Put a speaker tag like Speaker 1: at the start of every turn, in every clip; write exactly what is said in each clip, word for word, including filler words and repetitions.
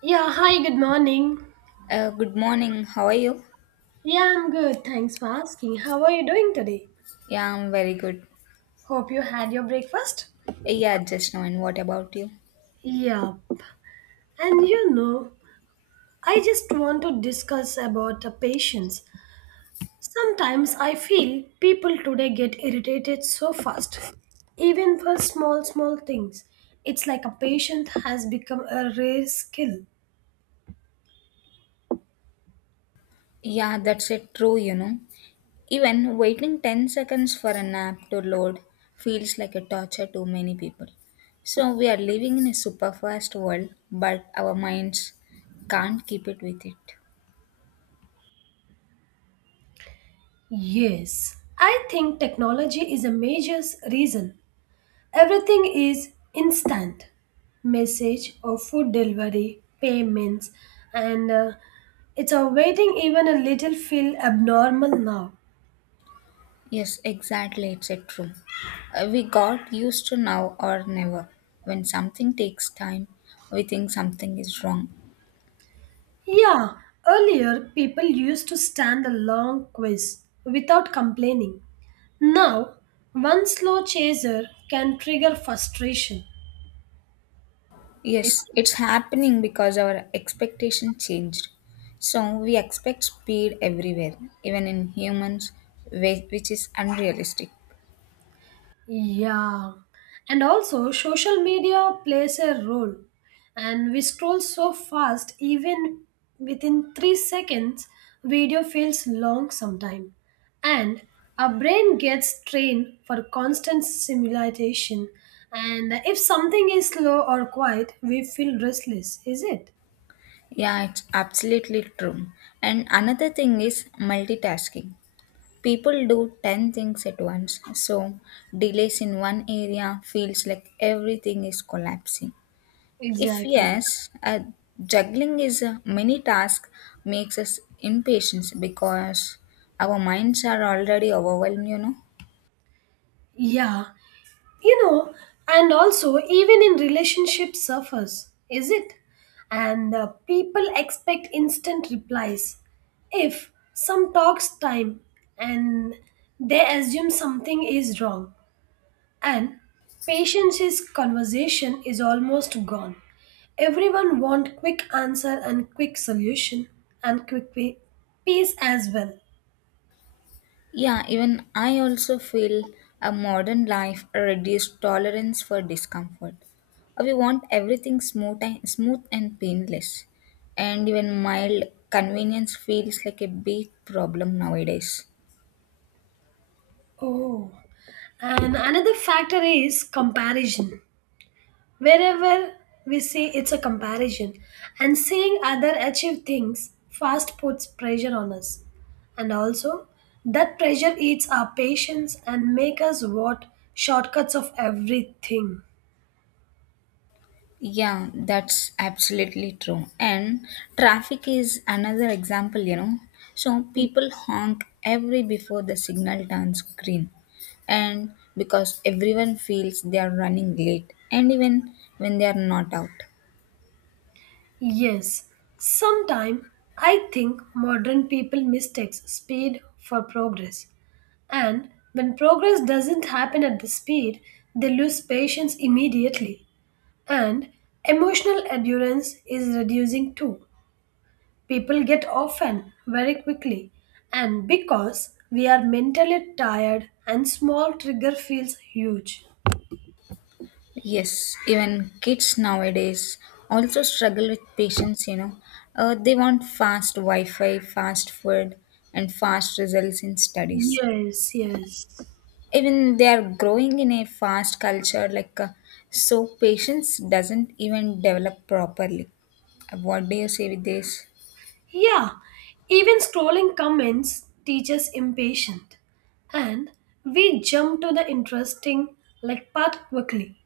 Speaker 1: Yeah, hi, good morning.
Speaker 2: Uh, good morning. How are you?
Speaker 1: Yeah, I'm good. Thanks for asking. How are you doing today?
Speaker 2: Yeah, I'm very good.
Speaker 1: Hope you had your breakfast.
Speaker 2: Yeah, just now. And what about you?
Speaker 1: Yeah. And you know, I just want to discuss about the patience. Sometimes I feel people today get irritated so fast, even for small, small things. It's like a patient has become a rare skill.
Speaker 2: Yeah, that's it. True, you know. Even waiting ten seconds for an app to load feels like a torture to many people. So we are living in a super fast world, but our minds can't keep it with it.
Speaker 1: Yes, I think technology is a major s- reason. Everything is instant message or food delivery, payments, and uh, it's a waiting even a little feel abnormal now.
Speaker 2: Yes, exactly. It's a true. Uh, we got used to now or never. When something takes time, we think something is wrong.
Speaker 1: Yeah, earlier people used to stand a long quiz without complaining. Now, one slow chaser can trigger frustration. Yes.
Speaker 2: Yes, it's happening because our expectation changed. So we expect speed everywhere, even in humans, whi- which is unrealistic.
Speaker 1: Yeah, and also social media plays a role, and we scroll so fast, even within three seconds, video feels long sometime, and our brain gets trained for constant stimulation. And if something is slow or quiet, we feel restless, is it?
Speaker 2: Yeah, it's absolutely true. And another thing is multitasking. People do ten things at once, so delays in one area feels like everything is collapsing. If
Speaker 1: Exactly.
Speaker 2: yes, uh, juggling is a many task makes us impatient because our minds are already overwhelmed, you know.
Speaker 1: Yeah, you know, and also even in relationship suffers, is it, and uh, people expect instant replies, if some talks time, and they assume something is wrong, and patience is conversation is almost gone, everyone want quick answer and quick solution and quick pe- peace as well.
Speaker 2: Yeah, even I also feel a modern life reduced tolerance for discomfort. We want everything smooth and, smooth and painless, and even mild convenience feels like a big problem nowadays.
Speaker 1: Oh, and another factor is comparison. Wherever we see, it's a comparison, and seeing other achieve things fast puts pressure on us. And also, that pressure eats our patience and make us want shortcuts of everything.
Speaker 2: Yeah, that's absolutely true. And traffic is another example, you know. So people honk every before the signal turns green. And because everyone feels they are running late, and even when they are not out.
Speaker 1: Yes, sometime I think modern people mistakes speed for progress. And when progress doesn't happen at the speed, they lose patience immediately. And emotional endurance is reducing too. People get often very quickly, and because we are mentally tired and small trigger feels huge.
Speaker 2: Yes, even kids nowadays also struggle with patience, you know. Uh, they want fast Wi Fi, fast food, and fast results in studies.
Speaker 1: Yes, yes.
Speaker 2: Even they are growing in a fast culture, like, uh, so patience doesn't even develop properly. Uh, what do you say with this?
Speaker 1: Yeah, even scrolling comments teaches impatient, and we jump to the interesting like part quickly.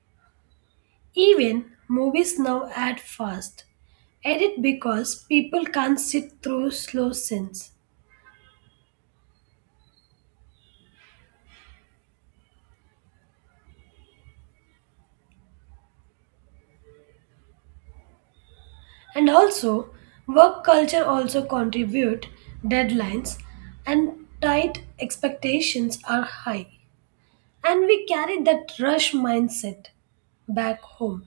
Speaker 1: Even movies now add fast. Edit because people can't sit through slow scenes. And also, work culture also contribute, deadlines and tight expectations are high, and we carry that rush mindset back home,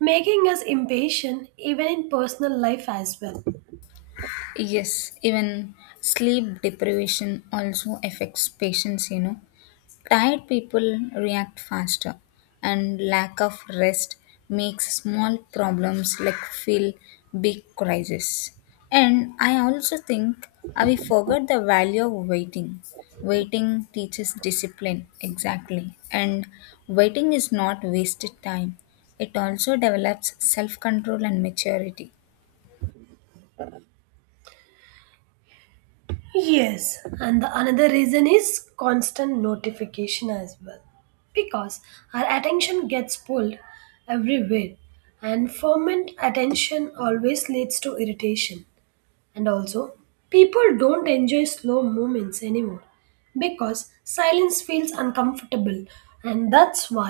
Speaker 1: making us impatient even in personal life as well.
Speaker 2: Yes, even sleep deprivation also affects patients, you know. Tired people react faster, and lack of rest makes small problems like feel big crisis. And I also think uh, we forgot the value of waiting. Waiting teaches discipline, exactly. And waiting is not wasted time, it also develops self control and maturity.
Speaker 1: Yes, and the another reason is constant notification as well, because our attention gets pulled everywhere, and ferment attention always leads to irritation. And also, people don't enjoy slow movements anymore because silence feels uncomfortable, and that's why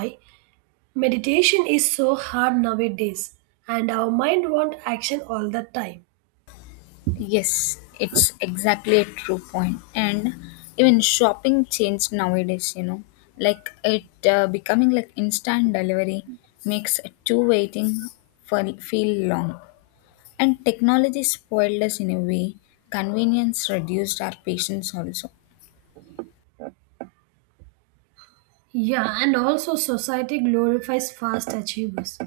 Speaker 1: meditation is so hard nowadays, and our mind wants action all the time.
Speaker 2: Yes, it's exactly a true point. And even shopping changed nowadays, you know, like it uh, becoming like instant delivery makes a two waiting for feel long. And technology spoiled us in a way. Convenience reduced our patience also.
Speaker 1: Yeah, and also society glorifies fast achievers.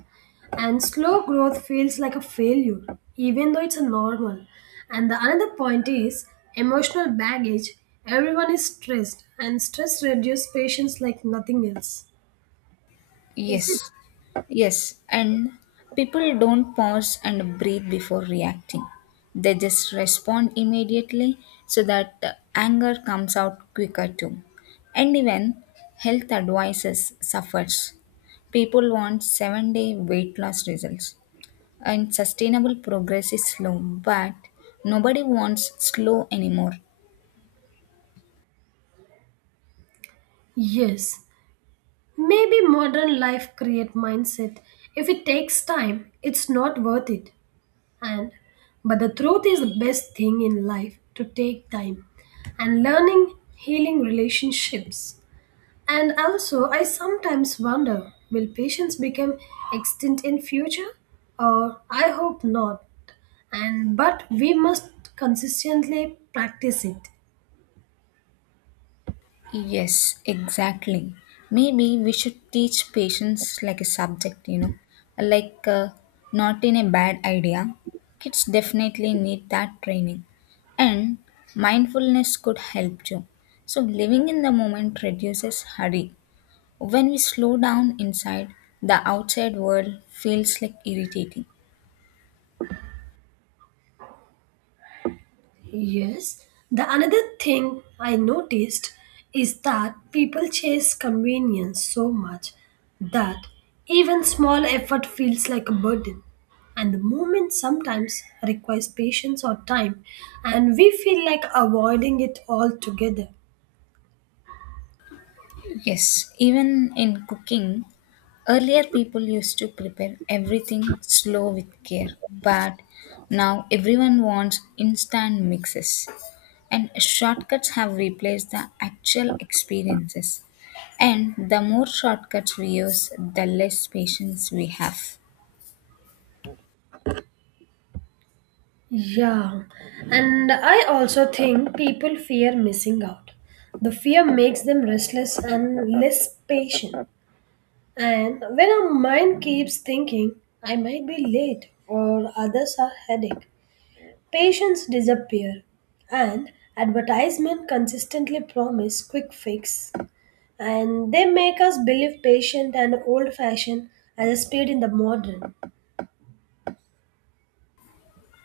Speaker 1: And slow growth feels like a failure, even though it's a normal. And the another point is emotional baggage. Everyone is stressed, and stress reduces patience like nothing else. Is
Speaker 2: Yes,
Speaker 1: it?
Speaker 2: yes, and people don't pause and breathe before reacting. They just respond immediately so that uh, anger comes out quicker too. And even health advices suffers. People want seven day weight loss results. And sustainable progress is slow, but nobody wants slow anymore.
Speaker 1: Yes. Maybe modern life create mindset. If it takes time, it's not worth it. And but the truth is the best thing in life to take time and learning healing relationships. And also I sometimes wonder, will patience become extinct in future? Or I hope not. And but we must consistently practice it.
Speaker 2: Yes, exactly. Maybe we should teach patience like a subject, you know, like, uh, not in a bad idea. Kids definitely need that training, and mindfulness could help too. So, living in the moment reduces hurry. When we slow down inside, the outside world feels like irritating.
Speaker 1: Yes, the another thing I noticed is that people chase convenience so much that even small effort feels like a burden. And the movement sometimes requires patience or time, and we feel like avoiding it altogether.
Speaker 2: Yes, even in cooking, earlier people used to prepare everything slow with care, but now everyone wants instant mixes. And shortcuts have replaced the actual experiences. And the more shortcuts we use, the less patience we have.
Speaker 1: Yeah, and I also think people fear missing out. The fear makes them restless and less patient. And when our mind keeps thinking, I might be late or others are headache, patients disappear. And advertisement consistently promise quick fix. And they make us believe patient and old fashioned as a speed in the modern.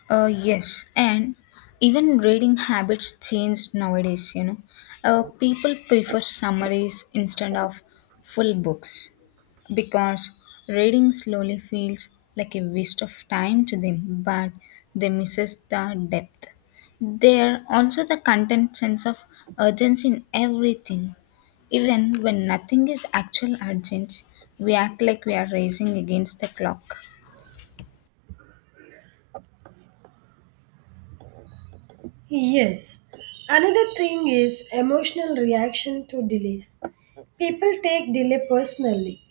Speaker 2: Uh, yes, and even reading habits change nowadays, you know. Uh, people prefer summaries instead of full books because reading slowly feels like a waste of time to them, but they misses the depth. There also the content sense of urgency in everything. Even when nothing is actual urgent, we act like we are racing against the clock.
Speaker 1: Yes. Another thing is emotional reaction to delays. People take delay personally,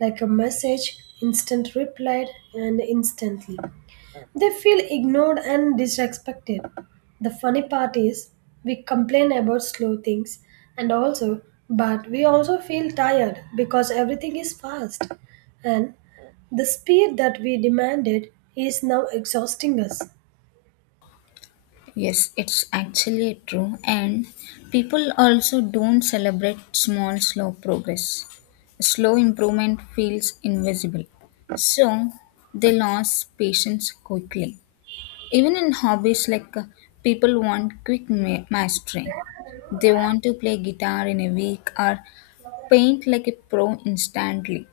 Speaker 1: like a message, instant replied, and instantly. They feel ignored and disrespected. The funny part is, we complain about slow things and also, but we also feel tired because everything is fast. And the speed that we demanded is now exhausting us.
Speaker 2: Yes, it's actually true, and people also don't celebrate small, slow progress. Slow improvement feels invisible, so they lose patience quickly. Even in hobbies, like, uh, people want quick ma- mastery. They want to play guitar in a week or paint like a pro instantly.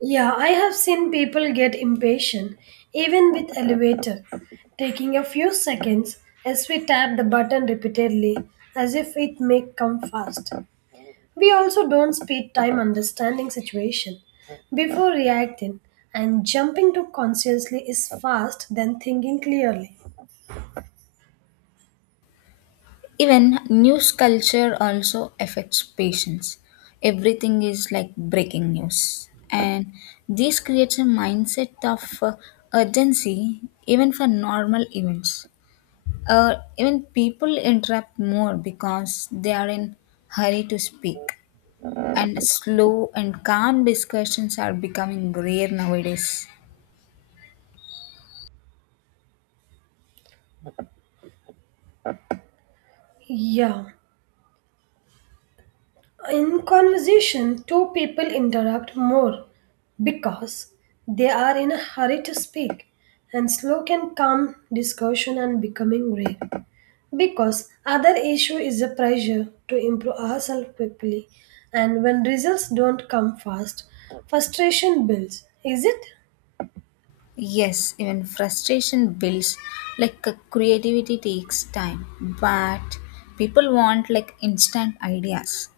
Speaker 1: Yeah, I have seen people get impatient even with elevator, taking a few seconds as we tap the button repeatedly as if it may come fast. We also don't spend time understanding situation before reacting, and jumping to consciously is fast than thinking clearly.
Speaker 2: Even news culture also affects patients. Everything is like breaking news. And this creates a mindset of uh, urgency even for normal events. Uh, even people interrupt more because they are in hurry to speak. And slow and calm discussions are becoming rare nowadays.
Speaker 1: Yeah. In conversation, two people interrupt more because they are in a hurry to speak and slow can calm discussion and becoming rare. Because other issue is a pressure to improve ourselves quickly, and when results don't come fast, frustration builds. Is it?
Speaker 2: Yes, even frustration builds, like, uh, creativity takes time, but people want like instant ideas.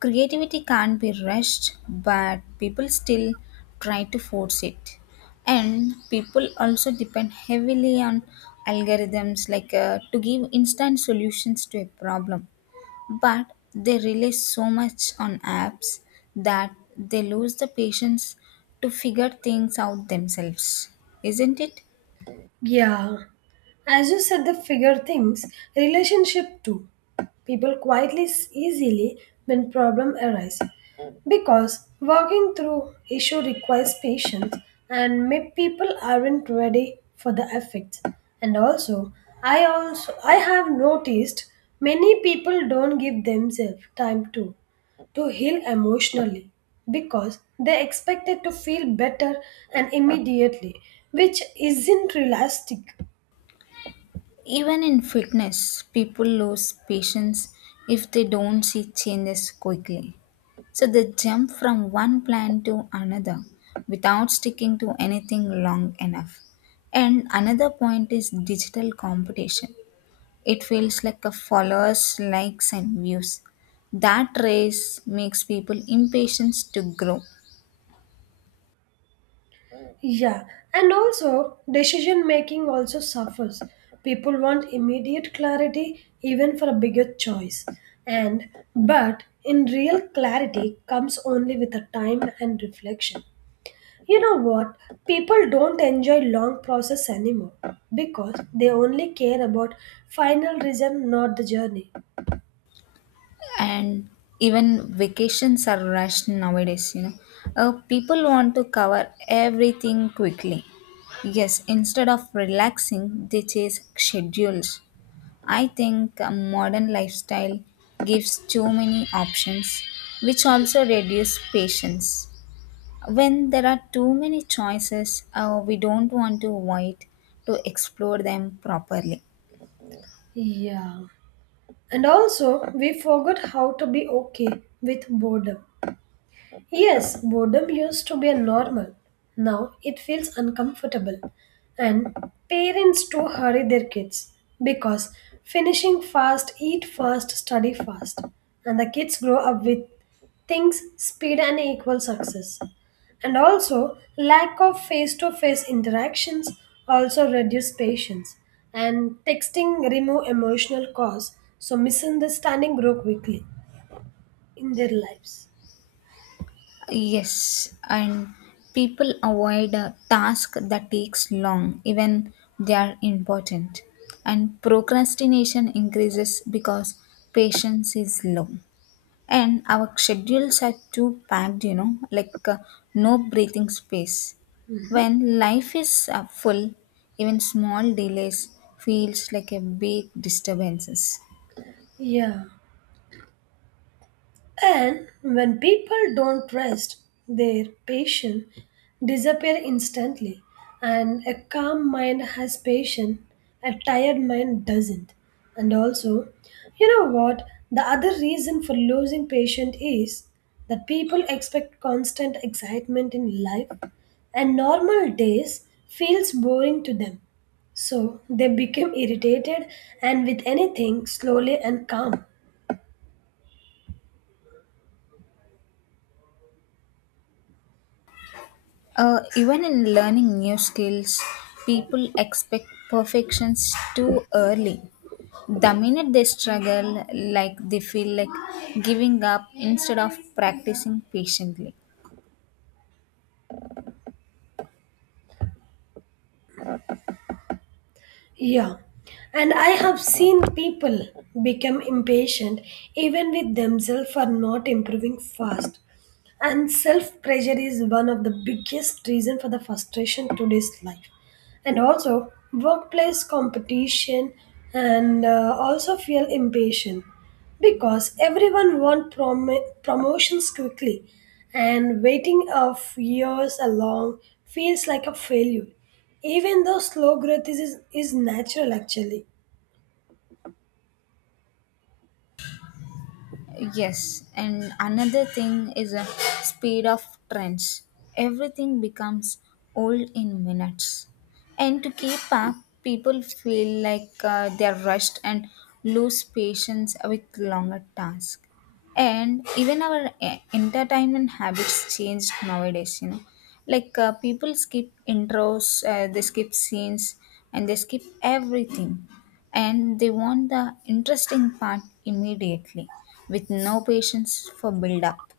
Speaker 2: Creativity can't be rushed, but people still try to force it. And people also depend heavily on algorithms, like, uh, to give instant solutions to a problem, but they rely so much on apps that they lose the patience to figure things out themselves, isn't it?
Speaker 1: Yeah. As you said, the figure things, relationship too. People quietly s- easily when problem arise. Because working through issue requires patience and may people aren't ready for the effects. And also, I also I have noticed many people don't give themselves time to to heal emotionally because they expected to feel better and immediately, which isn't realistic.
Speaker 2: Even in fitness, people lose patience if they don't see changes quickly, so they jump from one plan to another without sticking to anything long enough. And another point is digital competition. It feels like a followers, likes, and views. That race makes people impatient to grow,
Speaker 1: Yeah, and also decision making also suffers. People want immediate clarity even for a bigger choice. And but in real clarity comes only with a time and reflection. You know what? People don't enjoy long process anymore because they only care about final result not the journey.
Speaker 2: and even vacations are rushed nowadays. You know, uh, people want to cover everything quickly. Yes, instead of relaxing, they chase schedules. I think a modern lifestyle gives too many options, which also reduce patience. When there are too many choices, uh, we don't want to wait to explore them properly.
Speaker 1: Yeah. And also we forgot how to be okay with boredom. Yes, boredom used to be a normal. Now it feels uncomfortable. And parents too hurry their kids because finishing fast, eat fast, study fast. And the kids grow up with things, speed, and equal success. And also, lack of face to face interactions also reduce patience. And texting remove emotional cause, so misunderstanding grow quickly in their lives.
Speaker 2: Yes, and people avoid a task that takes long, even they are important. And procrastination increases because patience is low. And our schedules are too packed, you know, like, uh, no breathing space. When life is uh, full, even small delays feels like a big disturbances.
Speaker 1: Yeah. And when people don't rest, their patience disappear instantly. And a calm mind has patience, a tired mind doesn't. And also, you know what? The other reason for losing patience is that people expect constant excitement in life, and normal days feels boring to them. So they become irritated and with anything slowly and calm.
Speaker 2: Uh, even in learning new skills, people expect perfections too early. The minute they struggle, like they feel like giving up instead of practicing patiently.
Speaker 1: Yeah. And I have seen people become impatient even with themselves for not improving fast. And self-pressure is one of the biggest reason for the frustration today's life. And also workplace competition and uh, also feel impatient because everyone want prom- promotions quickly, and waiting of years along feels like a failure, even though slow growth is, is is natural actually.
Speaker 2: Yes, and another thing is a speed of trends. Everything becomes old in minutes. And to keep up, people feel like uh, they're rushed and lose patience with longer tasks. And even our e- entertainment habits changed nowadays, you know like, uh, people skip intros, uh, they skip scenes, and they skip everything, and they want the interesting part immediately with no patience for build up.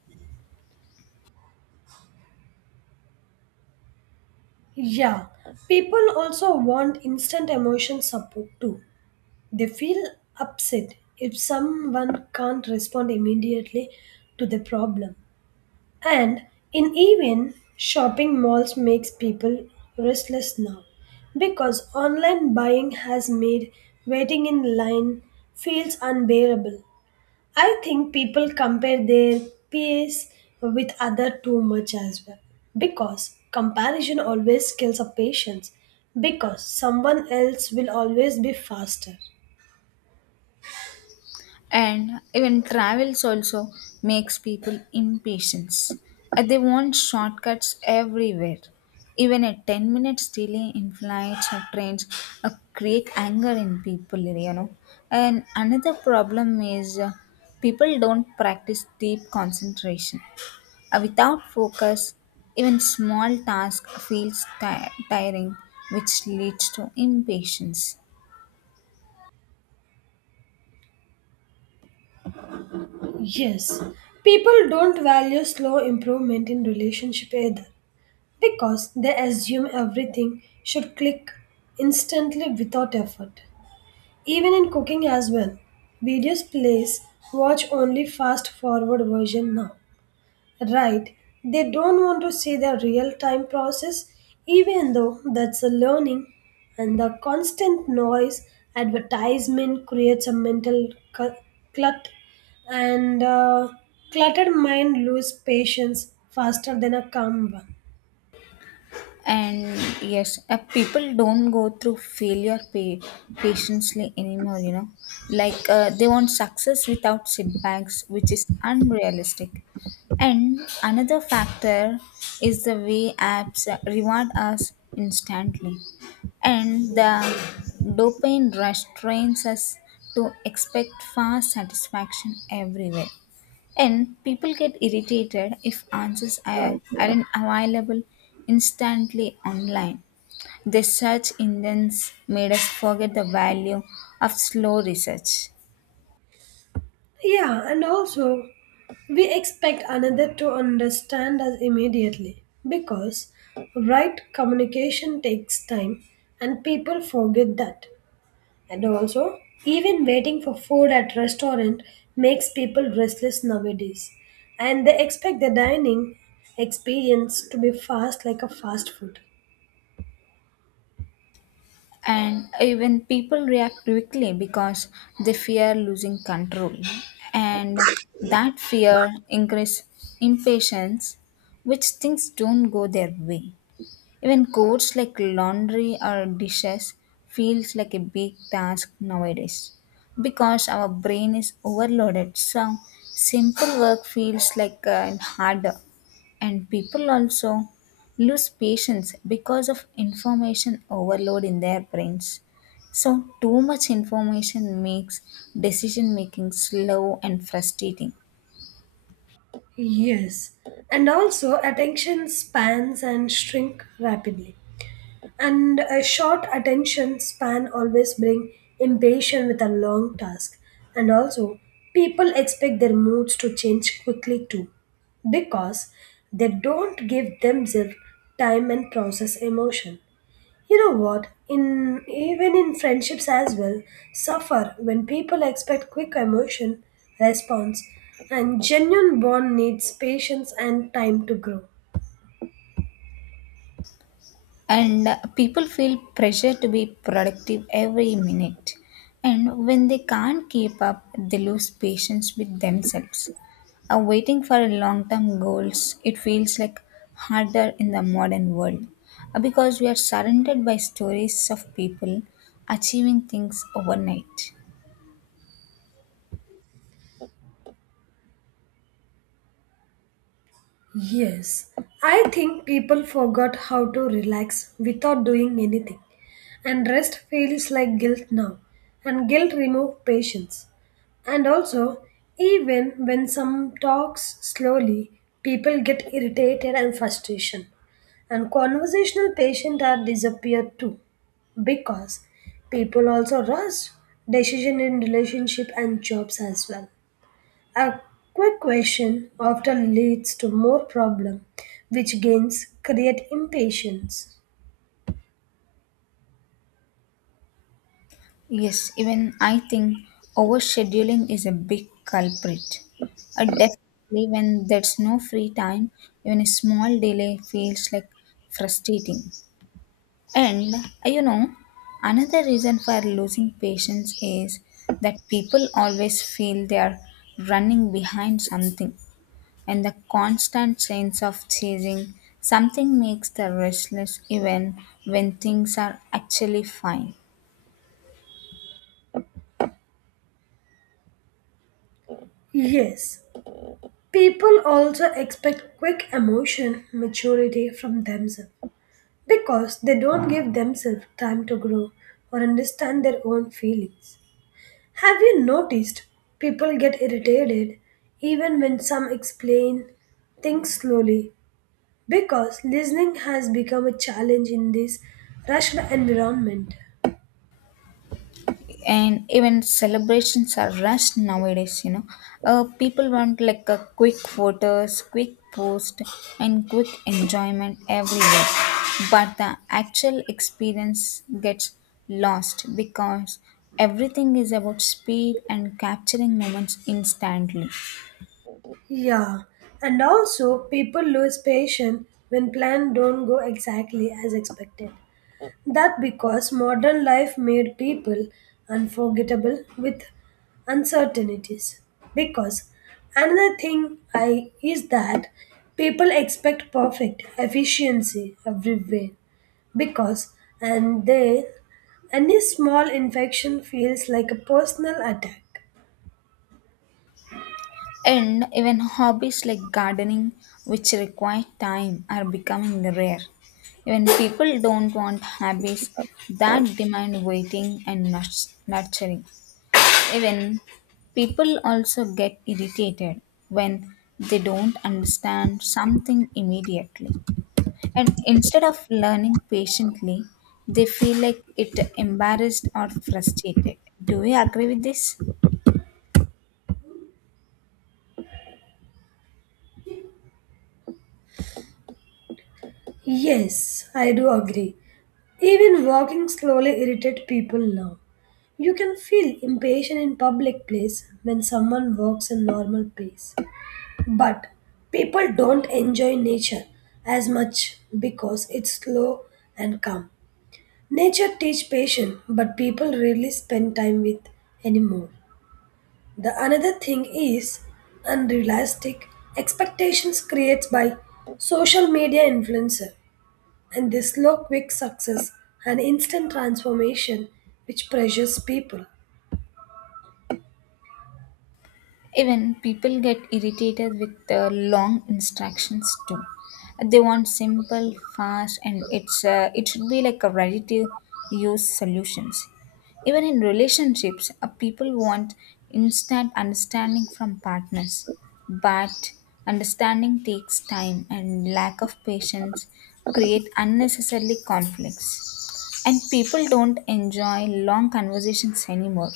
Speaker 1: Yeah, people also want instant emotion support too, they feel upset if someone can't respond immediately to the problem. And in even shopping malls makes people restless now, because online buying has made waiting in line feels unbearable. I think people compare their pace with other too much as well, because comparison always kills a patience because someone else will always be faster.
Speaker 2: And even travels also makes people impatient. Uh, they want shortcuts everywhere. Even a ten minutes delay in flights or trains uh, create anger in people you know And another problem is uh, people don't practice deep concentration. Uh, without focus, even small task feels ti- tiring, which leads to impatience.
Speaker 1: Yes, people don't value slow improvement in relationship either because they assume everything should click instantly without effort. Even in cooking as well, videos plays watch only fast forward version now. Right, they don't want to see the real time process, even though that's a learning, and the constant noise advertisement creates a mental cu- clut, and uh, cluttered mind lose patience faster than a calm one.
Speaker 2: And yes, uh, people don't go through failure pa- patiently anymore, you know like, uh, they want success without setbacks, which is unrealistic. And another factor is the way apps uh, reward us instantly, and the dopamine rush trains us to expect fast satisfaction everywhere, and people get irritated if answers are, aren't available instantly online. The search engines made us forget the value of slow research.
Speaker 1: Yeah, and also we expect another to understand us immediately because right communication takes time and people forget that. And also, even waiting for food at restaurant makes people restless nowadays. And they expect the dining experience to be fast like a fast food.
Speaker 2: And even people react quickly because they fear losing control. And that fear increases impatience, which things don't go their way. Even chores like laundry or dishes feels like a big task nowadays because our brain is overloaded. So simple work feels like uh, harder. And people also lose patience because of information overload in their brains. So too much information makes decision making slow and frustrating.
Speaker 1: Yes. And also attention spans and shrink rapidly. And a short attention span always bring impatience with a long task. And also, people expect their moods to change quickly too, because they don't give themselves time and process emotion. You know what? In even in friendships as well, suffer when people expect quick emotion response, and genuine bond needs patience and time to grow.
Speaker 2: And people feel pressure to be productive every minute, and when they can't keep up, they lose patience with themselves. Uh, waiting for long term goals, it feels like harder in the modern world, uh, because we are surrounded by stories of people achieving things overnight.
Speaker 1: Yes, I think people forgot how to relax without doing anything, and rest feels like guilt now, and guilt removes patience. And also, even when some talks slowly, people get irritated and frustration, and conversational patience are disappeared too, because people also rush decision in relationship and jobs as well. A quick question often leads to more problem, which gains create impatience.
Speaker 2: Yes, even I think overscheduling is a big culprit. Uh, definitely, when there's no free time, even a small delay feels like frustrating. And uh, you know, another reason for losing patience is that people always feel they are running behind something, and the constant sense of chasing something makes the restless even when things are actually fine.
Speaker 1: Yes, people also expect quick emotion maturity from themselves because they don't give themselves time to grow or understand their own feelings. Have you noticed people get irritated even when some explain things slowly because listening has become a challenge in this rushed environment?
Speaker 2: And even celebrations are rushed nowadays, you know uh, people want like a quick photos, quick post, and quick enjoyment everywhere, but the actual experience gets lost because everything is about speed and capturing moments instantly.
Speaker 1: Yeah, and also people lose patience when plans don't go exactly as expected. That because modern life made people unforgettable with uncertainties. Because another thing I is that people expect perfect efficiency everywhere. Because and they any small infection feels like a personal attack.
Speaker 2: And even hobbies like gardening, which require time, are becoming rare. Even people don't want hobbies that demand waiting and nurs- nurturing. Even people also get irritated when they don't understand something immediately. And instead of learning patiently, they feel like it embarrassed or frustrated. Do you agree with this?
Speaker 1: Yes, I do agree. Even walking slowly irritates people now. You can feel impatient in public place when someone walks in normal pace. But people don't enjoy nature as much because it's slow and calm. Nature teach patience, but people rarely spend time with anymore. The another thing is unrealistic expectations creates by social media influencer, and they slow quick success and instant transformation which pressures people.
Speaker 2: Even people get irritated with the long instructions too. They want simple, fast, and it's uh, it should be like a ready to use solutions. Even in relationships, uh, people want instant understanding from partners, but understanding takes time, and lack of patience create unnecessarily conflicts. And people don't enjoy long conversations anymore.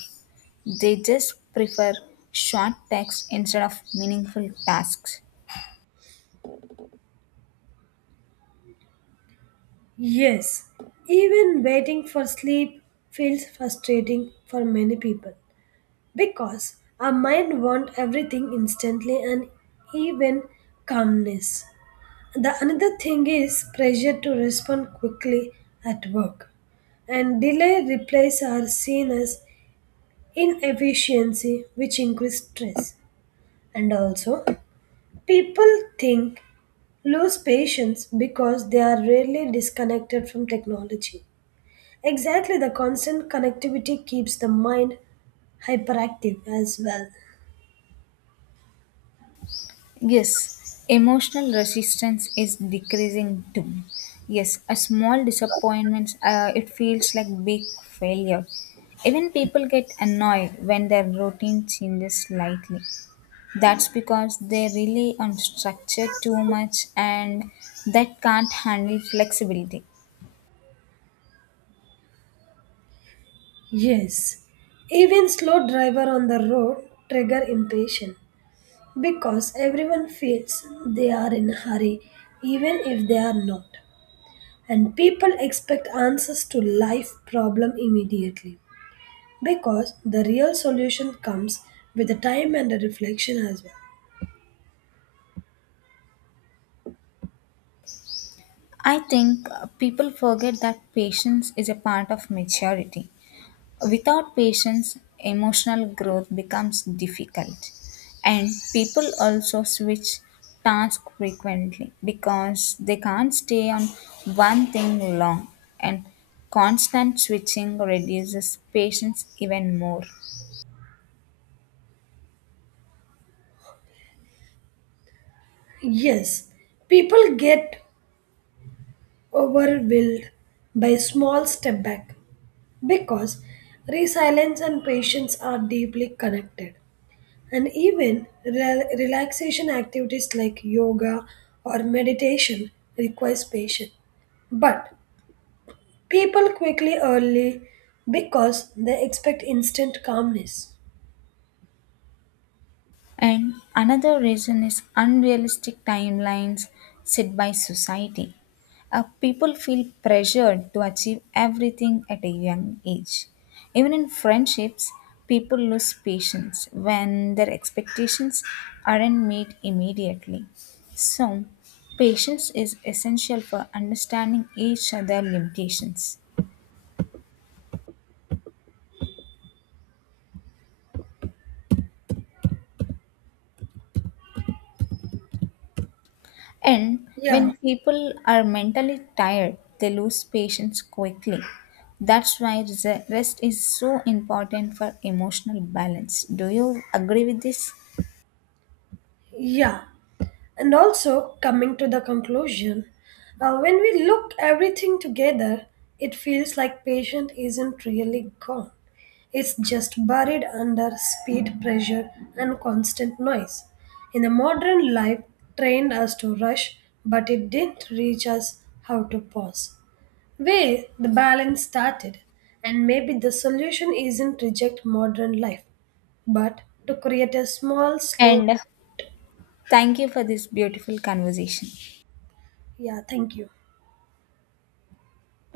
Speaker 2: They just prefer short texts instead of meaningful tasks.
Speaker 1: Yes, even waiting for sleep feels frustrating for many people because our mind wants everything instantly and even calmness. The another thing is pressure to respond quickly at work, and delay replies are seen as inefficiency which increase stress, and also people think lose patience because they are rarely disconnected from technology. Exactly, the constant connectivity keeps the mind hyperactive as well.
Speaker 2: Yes, emotional resistance is decreasing too. Yes, a small disappointment, uh, it feels like big failure. Even people get annoyed when their routine changes slightly. That's because they rely on structure too much and that can't handle flexibility.
Speaker 1: Yes, even slow driver on the road trigger impatience because everyone feels they are in a hurry even if they are not. And people expect answers to life problem immediately because the real solution comes with the time and the reflection as well.
Speaker 2: I think uh, people forget that patience is a part of maturity. Without patience, emotional growth becomes difficult. And people also switch tasks frequently because they can't stay on one thing long. And constant switching reduces patience even more.
Speaker 1: Yes, people get overwhelmed by small step back because resilience and patience are deeply connected. And even re- relaxation activities like yoga or meditation requires patience. But people quickly early because they expect instant calmness.
Speaker 2: And another reason is unrealistic timelines set by society. Uh, people feel pressured to achieve everything at a young age. Even in friendships, people lose patience when their expectations aren't met immediately. So, patience is essential for understanding each other's limitations. And
Speaker 1: Yeah,
Speaker 2: when people are mentally tired, they lose patience quickly. That's why res- rest is so important for emotional balance. Do you agree with this?
Speaker 1: yeah. And also coming to the conclusion, uh, when we look everything together, it feels like patient isn't really gone. It's just buried under speed, pressure, and constant noise. In the modern life, trained us to rush, but it didn't reach us how to pause. Where the balance started, and maybe the solution isn't reject modern life, but to create a small, slow.
Speaker 2: And thank you for this beautiful conversation.
Speaker 1: Yeah, thank you.